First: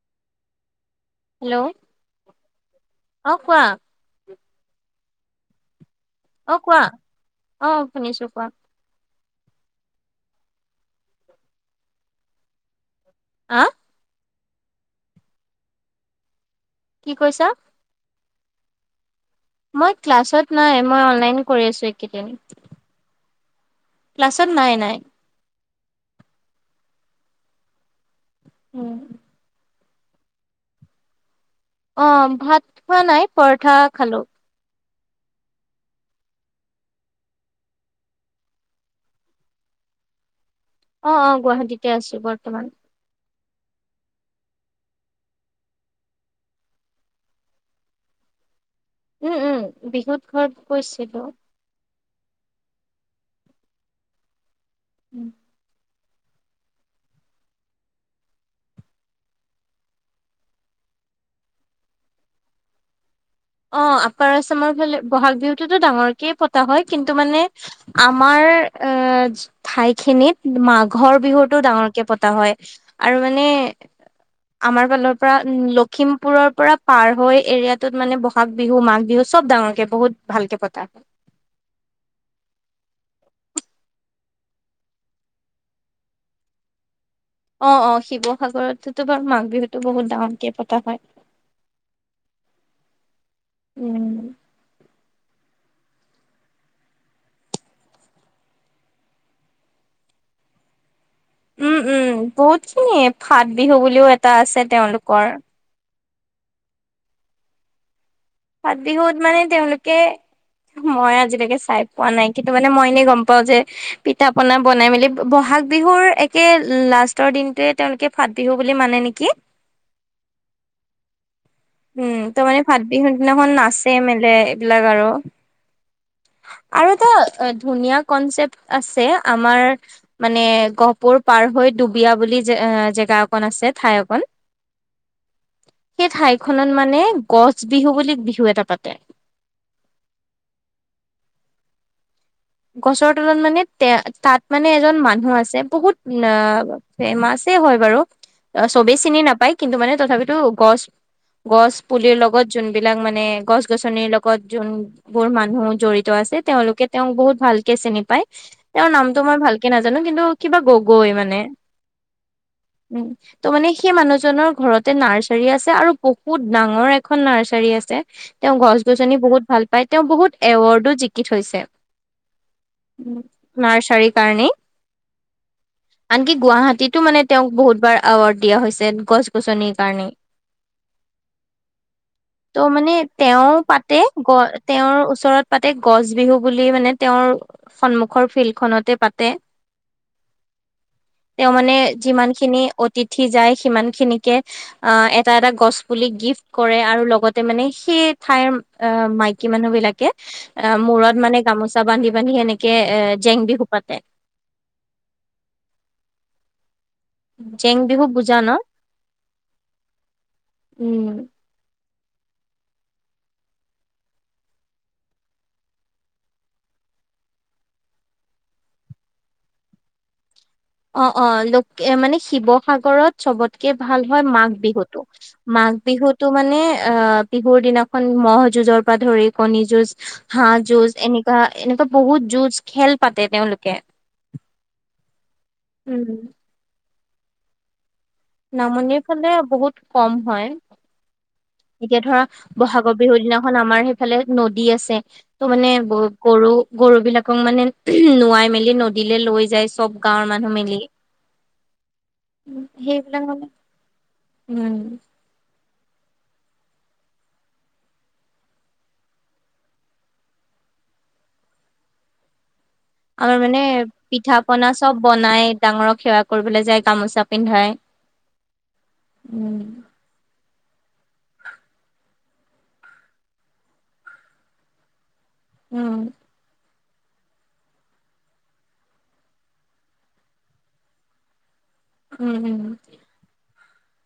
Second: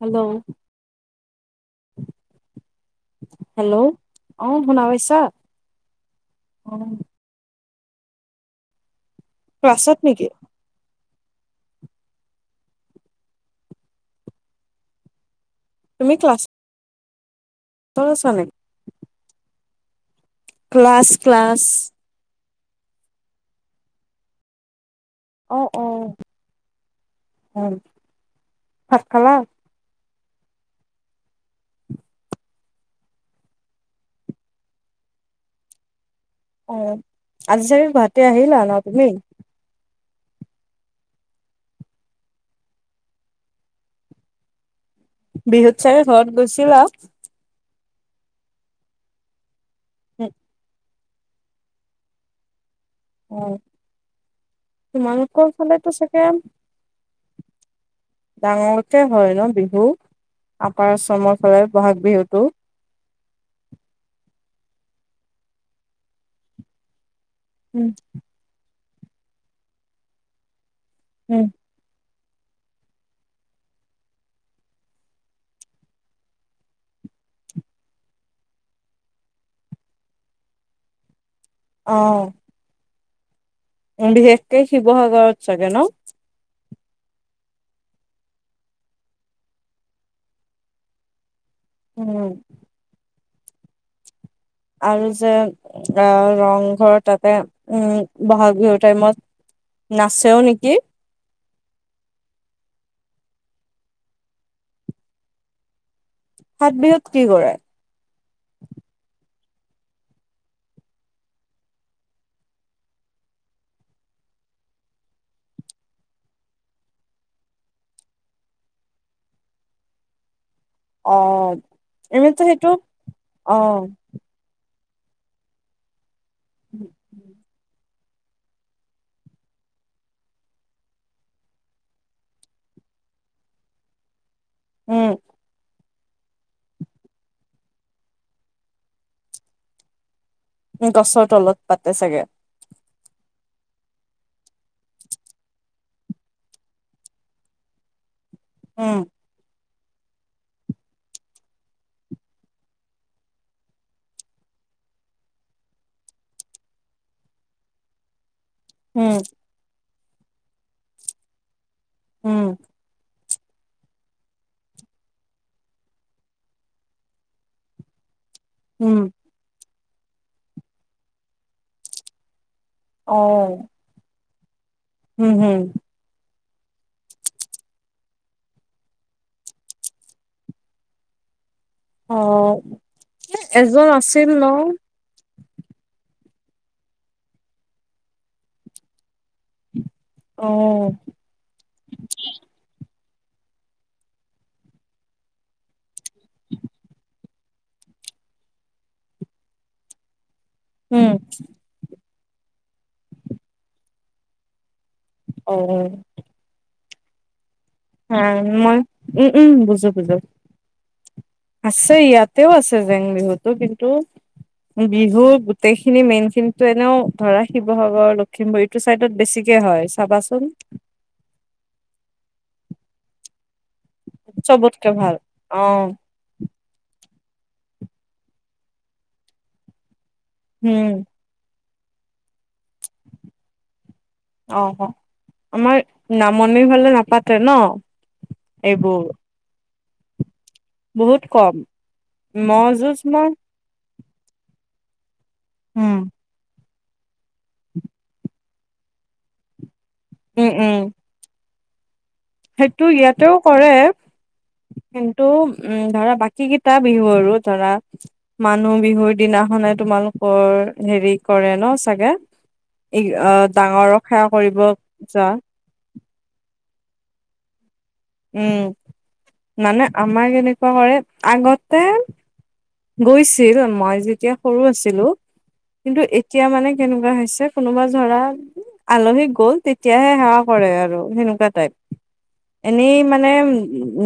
Hello. Hello অঁ কোৱা? আঁহ শুনা পাইছা? অঁ অ কোৱা? অঁ শুনিছো কোৱা? ক্লাছত নেকি? আঁহ? তুমি ক্লাছত? কি' কৈছা? আছা নেকি? মই। ক্লাছত নাই মই ক্লাছ অনলাইন ক্লাছ কৰি আছো এইকেইদিন। [unintelligible] ক্লাছত নাই নাই। অ অ হয়। উম। ভাত খালা অ ভাত খোৱা নাই পৰঠা খালোঁ অ আজি তালি গুৱাহাটী আহিলা ন তুমি [unintelligible] অ অ গুৱাহাটীতে আছো বৰ্তমান বৃহৎ চাৰে ঘৰত গৈছিলা [unintelligible] উম উম বিহুত ঘৰত কৈছো হটো [unintelligible] অ তোমালোকৰ ফালেতো চাগে ডাঙৰকে হয় ন বিহু আপাৰ আচামৰ ফালে বহাগ বিহুতটো অ আপাৰ আচামৰ ফালে বহাগ বিহুতটোতো ডাঙৰকে পতা হয় কিন্তু তটো মানে আমাৰ [unintelligible] আ ঠাইখিনিত মাঘ [unintelligible] ঘৰ বিহুতো ডাঙৰকে প হয় আৰু মানে আমাৰ ফালৰ পৰা লখিমপুৰৰ পৰা পাৰ হৈ এৰিয়াটোত মানে বহুত [unintelligible] মাঘ বিহু মাঘ বিহু চব ডাঙৰকে বহুত ভালকে পতা হয় অঁ বিশেষকে শিৱসাগৰৰত চাগে ন অ অ শিৱসাগৰততো বাৰু মাঘ বিহুতো বহুত ডাঙৰকে পতা হয় [unintelligible] উম উম আৰু যে আহ ৰংঘৰ তাতে উম বহাগ বিহুৰ টাইমত নাচেও নেকি উম উম বহুত খিনিয় ফাত বিহু বুলিও এটা আছে তেওঁলোকৰ সাতবিহুত কি কৰে ফাত বিহুত মানে তেওঁলোকে মই আজিলৈকে চাই পোৱা নাই কিন্তু মানে মই এনেই গম পাও যে পিঠা পনা বনাই মেলি বহাগ বিহুৰ একে লাষ্টৰ দিনটোৱে তেওঁলোকে ফাত বিহু বুলি মানে নেকি অ উম এনেতো তাৰ মানে সেইটো ভাত বিহু দিনাখন অ নাচে মেলে লাক আৰু আৰু এটা ধুনীয়া কনচেপ্ট আছে আমাৰ মানে গহপুৰ পাৰ হৈ ডুবিয়া বুলি জেগা অকন আছে ঠাই অকন [unintelligible] উম সেই ঠাইখনত মানে গছ বিহু বুলি বিহু এটা পাতে গছৰ তলত পাতে চাগে গছৰ তলত মানে তে তাত মানে এজন মানুহ আছে বহুত ফেমাছে হয় বাৰু অ চবেই উম চিনি নাপায় কিন্তু মানে তথাপিতো গছ গছ পুলিৰ লগত যোনবিলাক মানে গছ গছনিৰ লগত যোনবোৰ মানুহ জঢ়িত আছে। তেওঁলোকে তেওঁওক বহুত [unintelligible] ভালকে চিনি পায় তেওঁৰ উম নামটো মই ভালকে নাজানো? জানো কিন্তু কিবা গগৈ মানে উম উম ত' মানে সেই মানুহজনৰ ঘৰতে নাৰ্চাৰি আছে আৰু বহুত ডাঙৰ এখন নাৰ্চাৰি আছে। তেওঁ গছ উম গছনি বহুত ভাল বাই তেওঁ বহুত এৱাৰ্ডো জিকি থৈছে। অ নাৰ্চাৰী কাৰণে উম উম গুৱাহাটীতো মানে তেওঁক বহুতবাৰ এৱাৰ্ড দিয়া হৈছে গছ গছনিৰ কাৰণে অ ত' মানে তেওঁ এজন পাতে আছিল গ ন তেওঁৰ ওচৰত পাতে গছ বিহু বুলি মানে তেওঁৰ সন্মুখৰ ফিল্ড খনতে পাতে। অ তেওঁ মানে যিমান খিনি অতিথি যায় সিমান খিনিকে অ এটা এটা গছ বুলি গিফ্ট কৰে আৰু লগত মানে সেই ঠাইৰ অ মাইকী মানুহ বিলাকে অ উম মূৰত মানে গামোচা বি বান্ধি এনেকে জেং বিহু পাতে। অ অ জেং বিহু হ বুজা ন মই উম উম বুজো বুজো, উম আছ ইয়াতেও আছে জেং বিহুতো কিন্তু বিহু গোটেইখিনি মেইন খিনিতো এনেও ধৰা শিৱসাগৰ লখিমপুৰ এইটো চাইদত বেছিকে হয় চাবাচোন। অ অ লোক মানে শিৱসাগৰত চবতে তকে ভাল হয় মাঘ চবতকে বিহুতটো ভাল অ মাঘ বিহুতটো মানে অ বিহুৰ দিনাখন মহ' যুঁজৰ পৰা ধৰি কণী যুঁজ হাঁহ উম যূজ এনেকা এনেকুৱা বহুত যুজ খেল পাতে তেওঁলোকে অ অ আমাৰ উম নামনি ফালে নাপ পাতে ন নামনি এইবোৰ ফালে বহুত কম হয়। বহুত কম এতিয়া ধৰা ম'হ যুঁজ বহাগৰ বিহুৰ মই দিনাখন আমাৰ সেইফালে নদী আছে। মানে উম গ গৰু। গৰু বিলাক। [unintelligible] মানে নোৱাই মেলি। নদীলৈ লৈ যায় চব। গাঁৱৰ মানুহ উম মিলি সেইটো সেইবিলাক ইয়াতেও মানে কৰে উম কিন্তু উম ধৰা বাকী কেইটা বিহু আৰু ধৰা মানুহ বিহুৰ দিনাখনে তোমালোকৰ হেৰি কৰে ন চাগে। ই আমাৰ মানে ডাঙৰক সেৱা পিঠা কৰিব পনা চব যোৱা বনাই ডাঙৰক সেৱা কৰিবলৈ যায়। গামোচা পিন্ধাই। উম উম মানে আমাৰ এনেকোৱা কৰে আগতে গৈছিল মই যেতিয়া সৰু আছিলো। উম কিন্তু এতিয়া মানে। সেনেকোৱা হৈছে কোনোবা ধৰা আলহী গ'ল তেতিয়াহে সেৱা কৰে আৰু সেনেকোৱা টাইপ। উম উম এনেই মানে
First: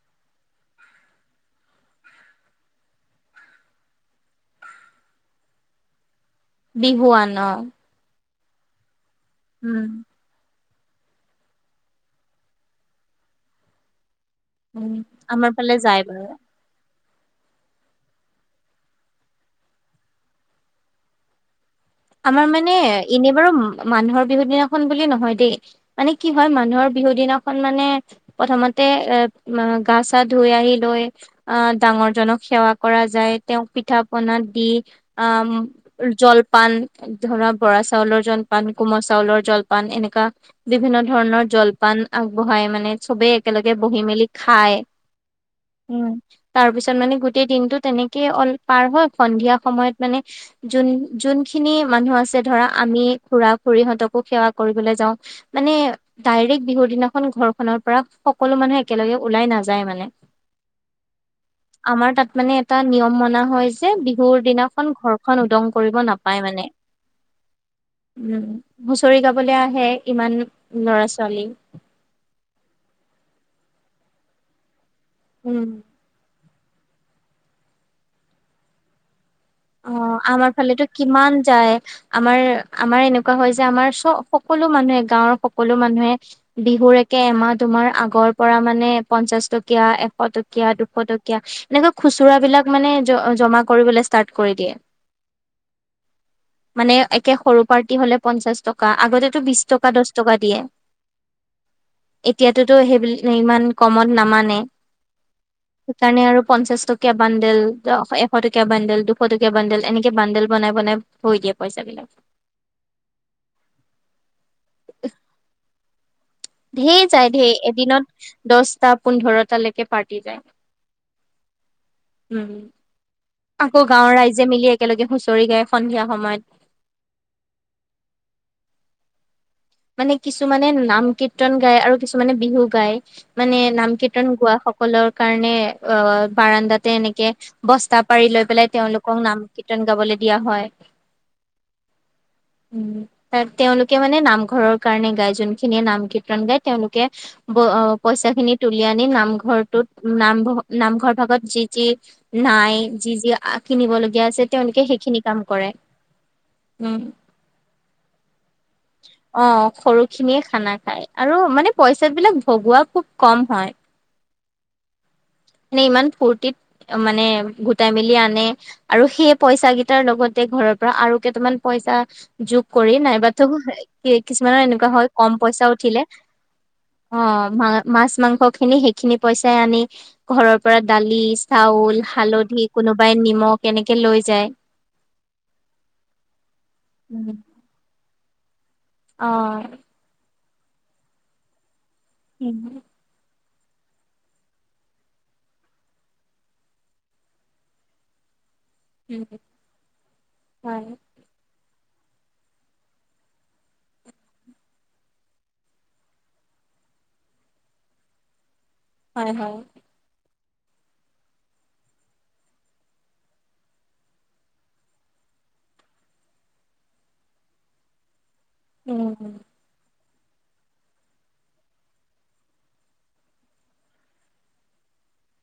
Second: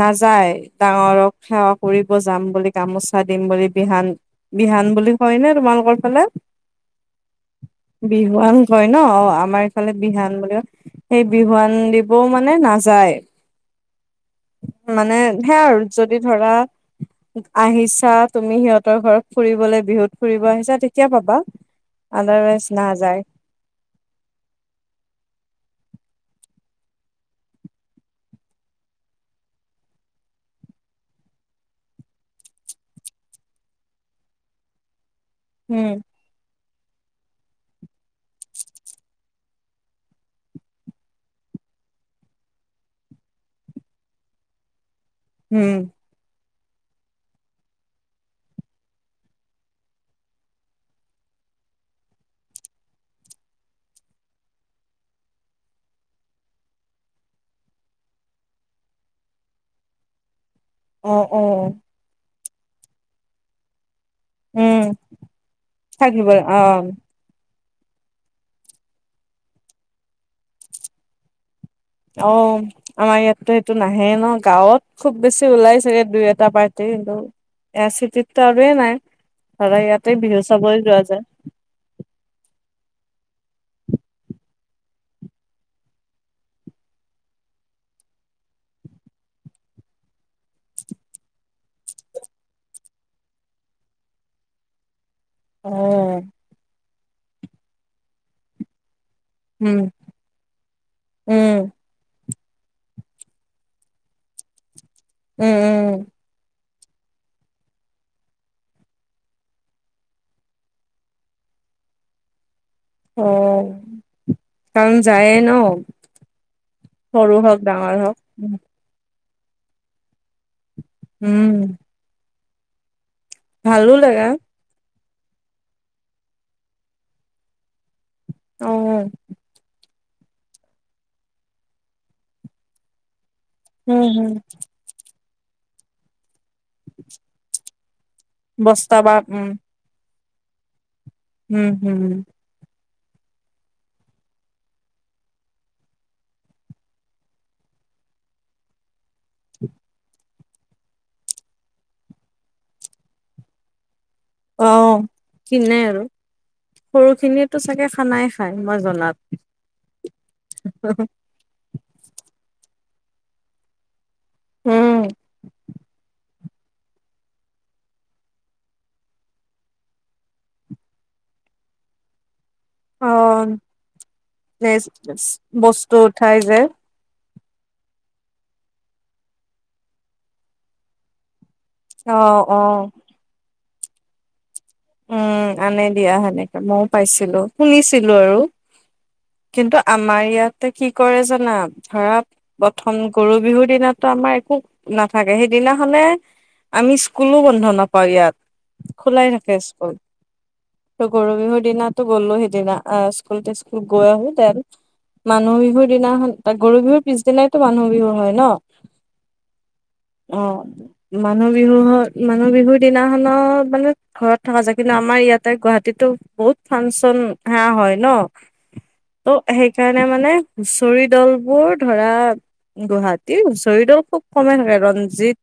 নাযায় ডাঙৰক সেৱা কৰিব যাম বুলি গামোচাত দিম বুলি বিহান বিহান বুলি কয় নে তোমালোকৰ ফালে বিহুৱান অ বিহুৱান কয় ন অ আমাৰ উম এইফালে বিহান বুলি কয়। সেই বিহুৱান দিবও মানে নাযায়। উম মানে আমাৰ সে ফালে আৰু যায় যদি বাৰু ধৰা আহিছে তাত তুমি সিহঁতৰ ঘৰত ফুৰিবলে বিহুত ফুৰিব আহিছা তেতিয়া পাবা আমাৰ আদাৰৱাইজ মানে নাযায় এনে বাৰু মানুহৰ বিহু দিনাখন বুলি নহয় দেই মানে কি হয় মানুহৰ বিহু দিনাখন মানে প্ৰথমতে এ গা চা ধুই আহি লৈ আহ ডাঙৰ জনক সেৱা কৰা যায় তেওঁক পিঠা পনা দি। উম জল পান ধৰা বৰা চাউলৰ জলপান কোমল চাউলৰ জলপান এনেকোৱা বিভিন্ন ধৰণৰ জলপান আগবঢ়াই মানে চবেই একেলগে বহি মেলি খায়। উম। তাৰ পিছত মানে গোটেই দিনতো তেনেকেই অল পাৰ হয় সন্ধিয়া সময়ত মানে যোন যোনখি নি মানুহ আছে ধৰা আমি খুৰা খুৰীহঁতকো সেৱা কৰিবলৈ যাও মানে ডাইৰেক্ট বিহুৰ দিনাখন ঘৰখনৰ পৰা সকলো মানুহে একেলগে ওলাই নাযায় মানে অহ অ আমাৰ তাত মানে এটা নিয়ম মনা হয় যে বিহুৰ উম দিনাখন ঘৰখন উদং কৰিব নাপ থাকিব অ উম হুচৰি গাবলৈ আহে ইমান লৰা ছোৱালী অ আমাৰ ইয়াততো এইটো নাহে ন গাঁৱত। খুব বেছি উম। ওলাই চাগে দুই এ তাৰপৰা এইটোৱে এয়া চিত তিটো আৰু নাই। [unintelligible] অ ইয়াতে বিহু আমাৰ চাবই ফালেতো যোৱা কিমান যায় আমাৰ আমাৰ এনেকুৱা হয় যে আমাৰ চ সকলো মানুহে গাঁওৰ সকলো মানুহে বিহু একে এমাহ তোমাৰ আগৰ পৰা মানে পঞ্চাশ টকীয়া এশ টকীয়া দুশ টকীয়া এনেকুৱা খুচুৰা বিলাক মানে জমা কৰিবলে ষ্টাৰ্ট কৰি দিয়ে। অহ মানে একে সৰু পাৰ্টি হলে পঞ্চাশ টকা। আগতেতো বিশ উম টকা দহ টকা দিয়ে। উম এতিয়াতো তো সেইবিল ইমান কমত নামানে। উম উম সেইকাৰণে আৰু পঞ্চাশ টকীয়া বাণ্ডেল এশ টকীয়া বাণ্ডেল দুশ টকীয়া বান্দেল এনেকে বান্দেল বনাই বনাই হৈ দিয়ে পইচা বিলাক। অ কাৰণ যায় ন। ঢেৰ যায় সৰু হওক ধেৰ ডাঙৰ হওক এদিনত দছটা‌ পোন্ধৰটালৈকে পাৰ্টি যায়। উম উম আকৌ ভালো গাঁৱৰ লাগে ৰাইজে মিলি একেলগে হুঁচৰি গায় সন্ধিয়া সময়ত। অ মানে কিছুমানে নাম কীৰ্তন গায় আৰু কিছুমানে বিহু গায়। মানে নাম উম কীৰ্তন হম গোৱা সকলৰ কাৰণে অ বাৰাণ্ডাতে এনেকে বস্তা পাৰি লৈ পেলাই বস্তা বা তেওঁলোকক নাম উম কীৰ্তন গাবলৈ দিয়া হয়। উম হম উম তাত তেওঁলোকে মানে নাম ঘৰৰ কাৰণে গাই যোনখিনিয়ে নাম কীৰ্তন গায় তেওঁলোকে ব পইচা খিনি তুলি আনি ন ঘৰটোত নাম নামঘৰ ভাগত যি যি নাই যি যি আ কিনিব ল অ কিনে আৰু উম, সৰু খিনিয়ো চাগে খানাই খাই মই জনাত অ সৰু খিনিয়ে খানা খায় আৰু মানে পইচা বিলাক ভগোৱা খুব কম হয়। উম। মানে ইমান ফূৰ্তিত মানে গোটাই মেলি আনে আৰু সেই পইচা কেইটাৰ লগতে ঘৰৰ পৰা আৰু কেইটামান পইচা [unintelligible] যোগ কৰি অ নাইবাতো কিছুমানৰ নেচ এনেকুৱা হয় কম পইচা বস্তু উঠিলে উঠাই যে অ মা মাছ মাংস খিনি সেইখিনি পইচাই আনি ঘৰৰ পৰা দালি চাউল, অ', হালধি অ'। কোনোবাই নিমখ কেনেকে লৈ যায়। উম আনে দিয়া সেনেকে মইও পাইছিলো শুনিছিলো ল আৰু অ কিন্তু আমাৰ ইয়াত তাই কি কৰে জানা ধৰা প্ৰথম গৰু বিহুত দিনা আমাৰ একো নাথাকে। সেইদিনাখনে আমি স্কুলো বন্ধ নাপাওঁ ইয়াত। খোলাই থাকে। হয় ত গৰ বিহুৰ দিনাতো গ'লো। সেইদিনা স্কুল টিস্কুল গৈ আহো। মানুহ বিহুৰ দিনাখন গৰু বিহুৰ পিছদিনাইতো মানুহ বিহু হয় ন হয় হয় অ মানুহ বিহু মানুহ বিহুৰ দিনাখনত মানে ঘৰত থকা যায়। কিন্তু আমাৰ ইয়াতে গুৱাহাটীতো বহুত ফাংচন সে হয় ন অ উম সেই কাৰণে মানে হুঁচৰি দল বোৰ ধৰা গুৱাহাটী হুচৰি দল খুব কমে থাকে ৰঞ্জিত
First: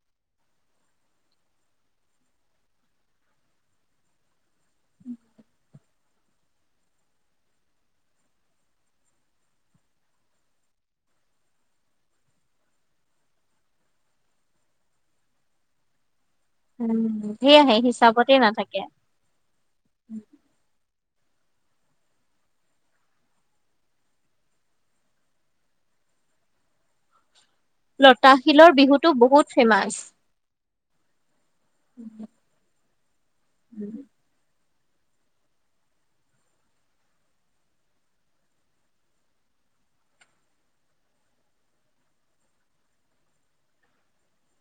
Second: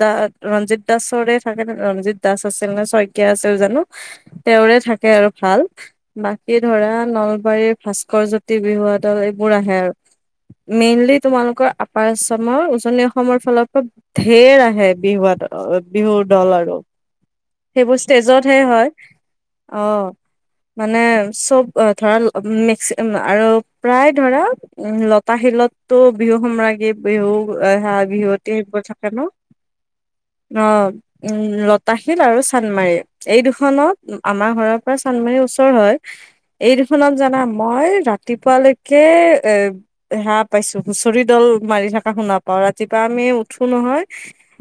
দা ৰঞ্জিত দাসৰে থাকে ৰঞ্জিত দাস আছিল নে ছয় আছিল জানো তেওঁৰে থাকে আৰু ভাল। বাকী ধৰা নলবাৰীৰ ভাস্কৰ জ্যোতি বিহুৱ দল এইবোৰ আহে আৰু মেইনলি তোমালোকৰ আপাৰ অসমৰ উজনি অসমৰ ফালৰ পৰা ঢেৰ আহে। বিহুৱা দল বিহু উম ধেই আহে সেইবোৰ ষ্টেজতহে হয়। অ মানে চব ধৰা মেক্সি আৰু প্ৰায় ধৰা উ লতাশিলতটো বিহু সম্ৰাগী বিহু সেয়া বিহুৱতী লতাশিলৰ সেবোৰ বিহুটো থাকে ন বহুত ফেমাচ ন উ লতাশিল আৰু মাৰে এই দুখনত উম আমাৰ ঘৰত চান্দমাৰীৰ ওচৰ হয়। এই দুখনত জানা মই ৰাতিপুৱালৈকে এ সেয়া পাইছো হুঁচৰি দল মাৰি থকা শুনা পাও ৰাতিপুৱা আমি উঠো নহয়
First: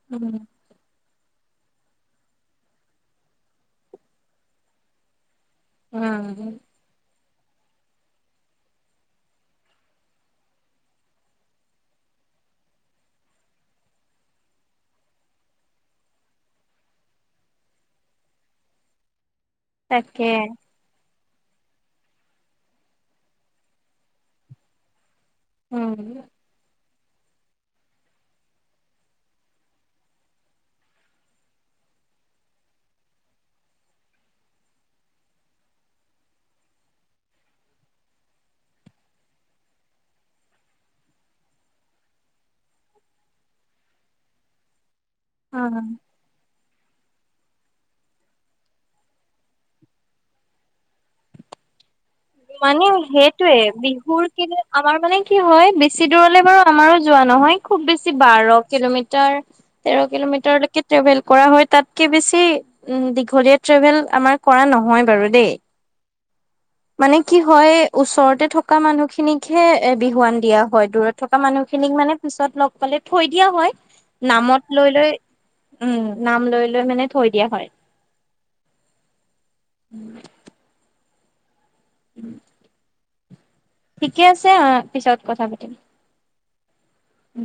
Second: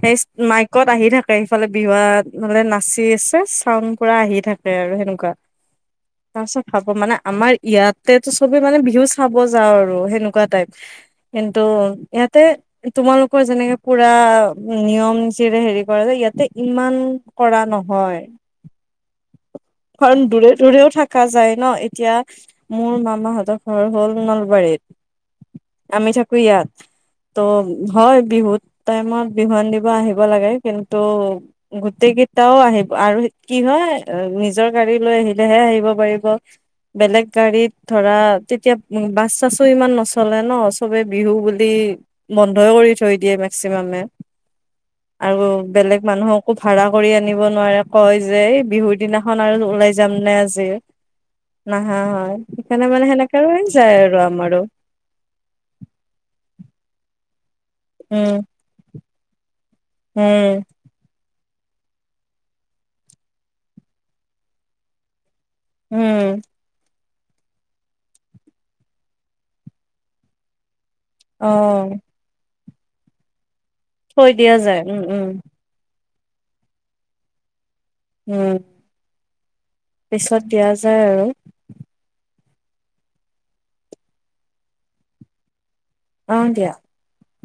সেই মাইকত আহি থাকে। সেই ফালে বিহুৱা ফালে না- চি আছে চাউন পৰা আহি থাকে আৰু সেনেকুৱা। উম তাছত খাব মানে আমাৰ ইয়াতেতো চবে মানে বিহু চাব যাওঁ আৰু সেনেকুৱা টাইপ কিন্তু ইয়াতে তোমালোকৰ যেনেকে পুৰা নিয়ম চীৰে হেৰি কৰে যে ইয়াতে ইমান কৰা নহয় কাৰণ তাকে দূৰে -দূৰেও থাক থাকা যায় ন' এতিয়া মোৰ মামাহঁতৰ ঘৰ হ'ল নলবাৰীত উম আমি ঠাকু ইয়াত ত' হয়, বিহুত টাইমত বিহুৱান দিব আহিব লাগে কিন্তু, গোটেই কেইটাও আহিব আৰু কি হয় নিজ নিজৰ গাড়ী লৈ আহিলেহে আহিব পাৰিব বেলেগ গাড়ীত ধৰা তেতিয়া বাছ চাছো ইমান নচলে ন' চবে বিহু বুলি বন্ধই কৰি থৈ দিয়ে মেক্সিমামে। আৰু অ বেলেগ মানুহক কো ভাড়া কৰি আনিব নোৱাৰে কয় যে বিহুৰ দিনা ন 'আৰু ওলাই যাম নে আজি নাহ মানে সেইটোয়ে যায় আৰু বিহুৰ আমাৰো কেইদিন আমাৰ মানে কি হয় বেছি দূৰলে বাৰু আমাৰো যোৱা নহয়। খুব বেছি উম বাৰ কিলোমিটাৰ তাৰ তেৰ উম কিলোমিটৰ লৈকে টেভেল কৰা হয় তাতকে বেছি উম দীঘলীয়া ট্ৰেভেল আমাৰ কৰা নহয় বাৰু দেই। উম মানে কি হয় ওচৰতে থকা মানুহখিনিকহে এ' বিহুৱান দিয়া হয়। দূৰত থকা অ মানুহখিনিক মানে পিছত লগ কলে থৈ দিয়া হয়। থৈ দিয়া নামত যায় লৈ উম লৈ - উম। উম নাম লৈ -লৈ মানে থৈ দিয়া হয়। উম পিছত দিয়া যায় আৰু [inaudible] ঠিকে আছে অ'পিছত কথা পাতিম। অহ, দিয়া। উম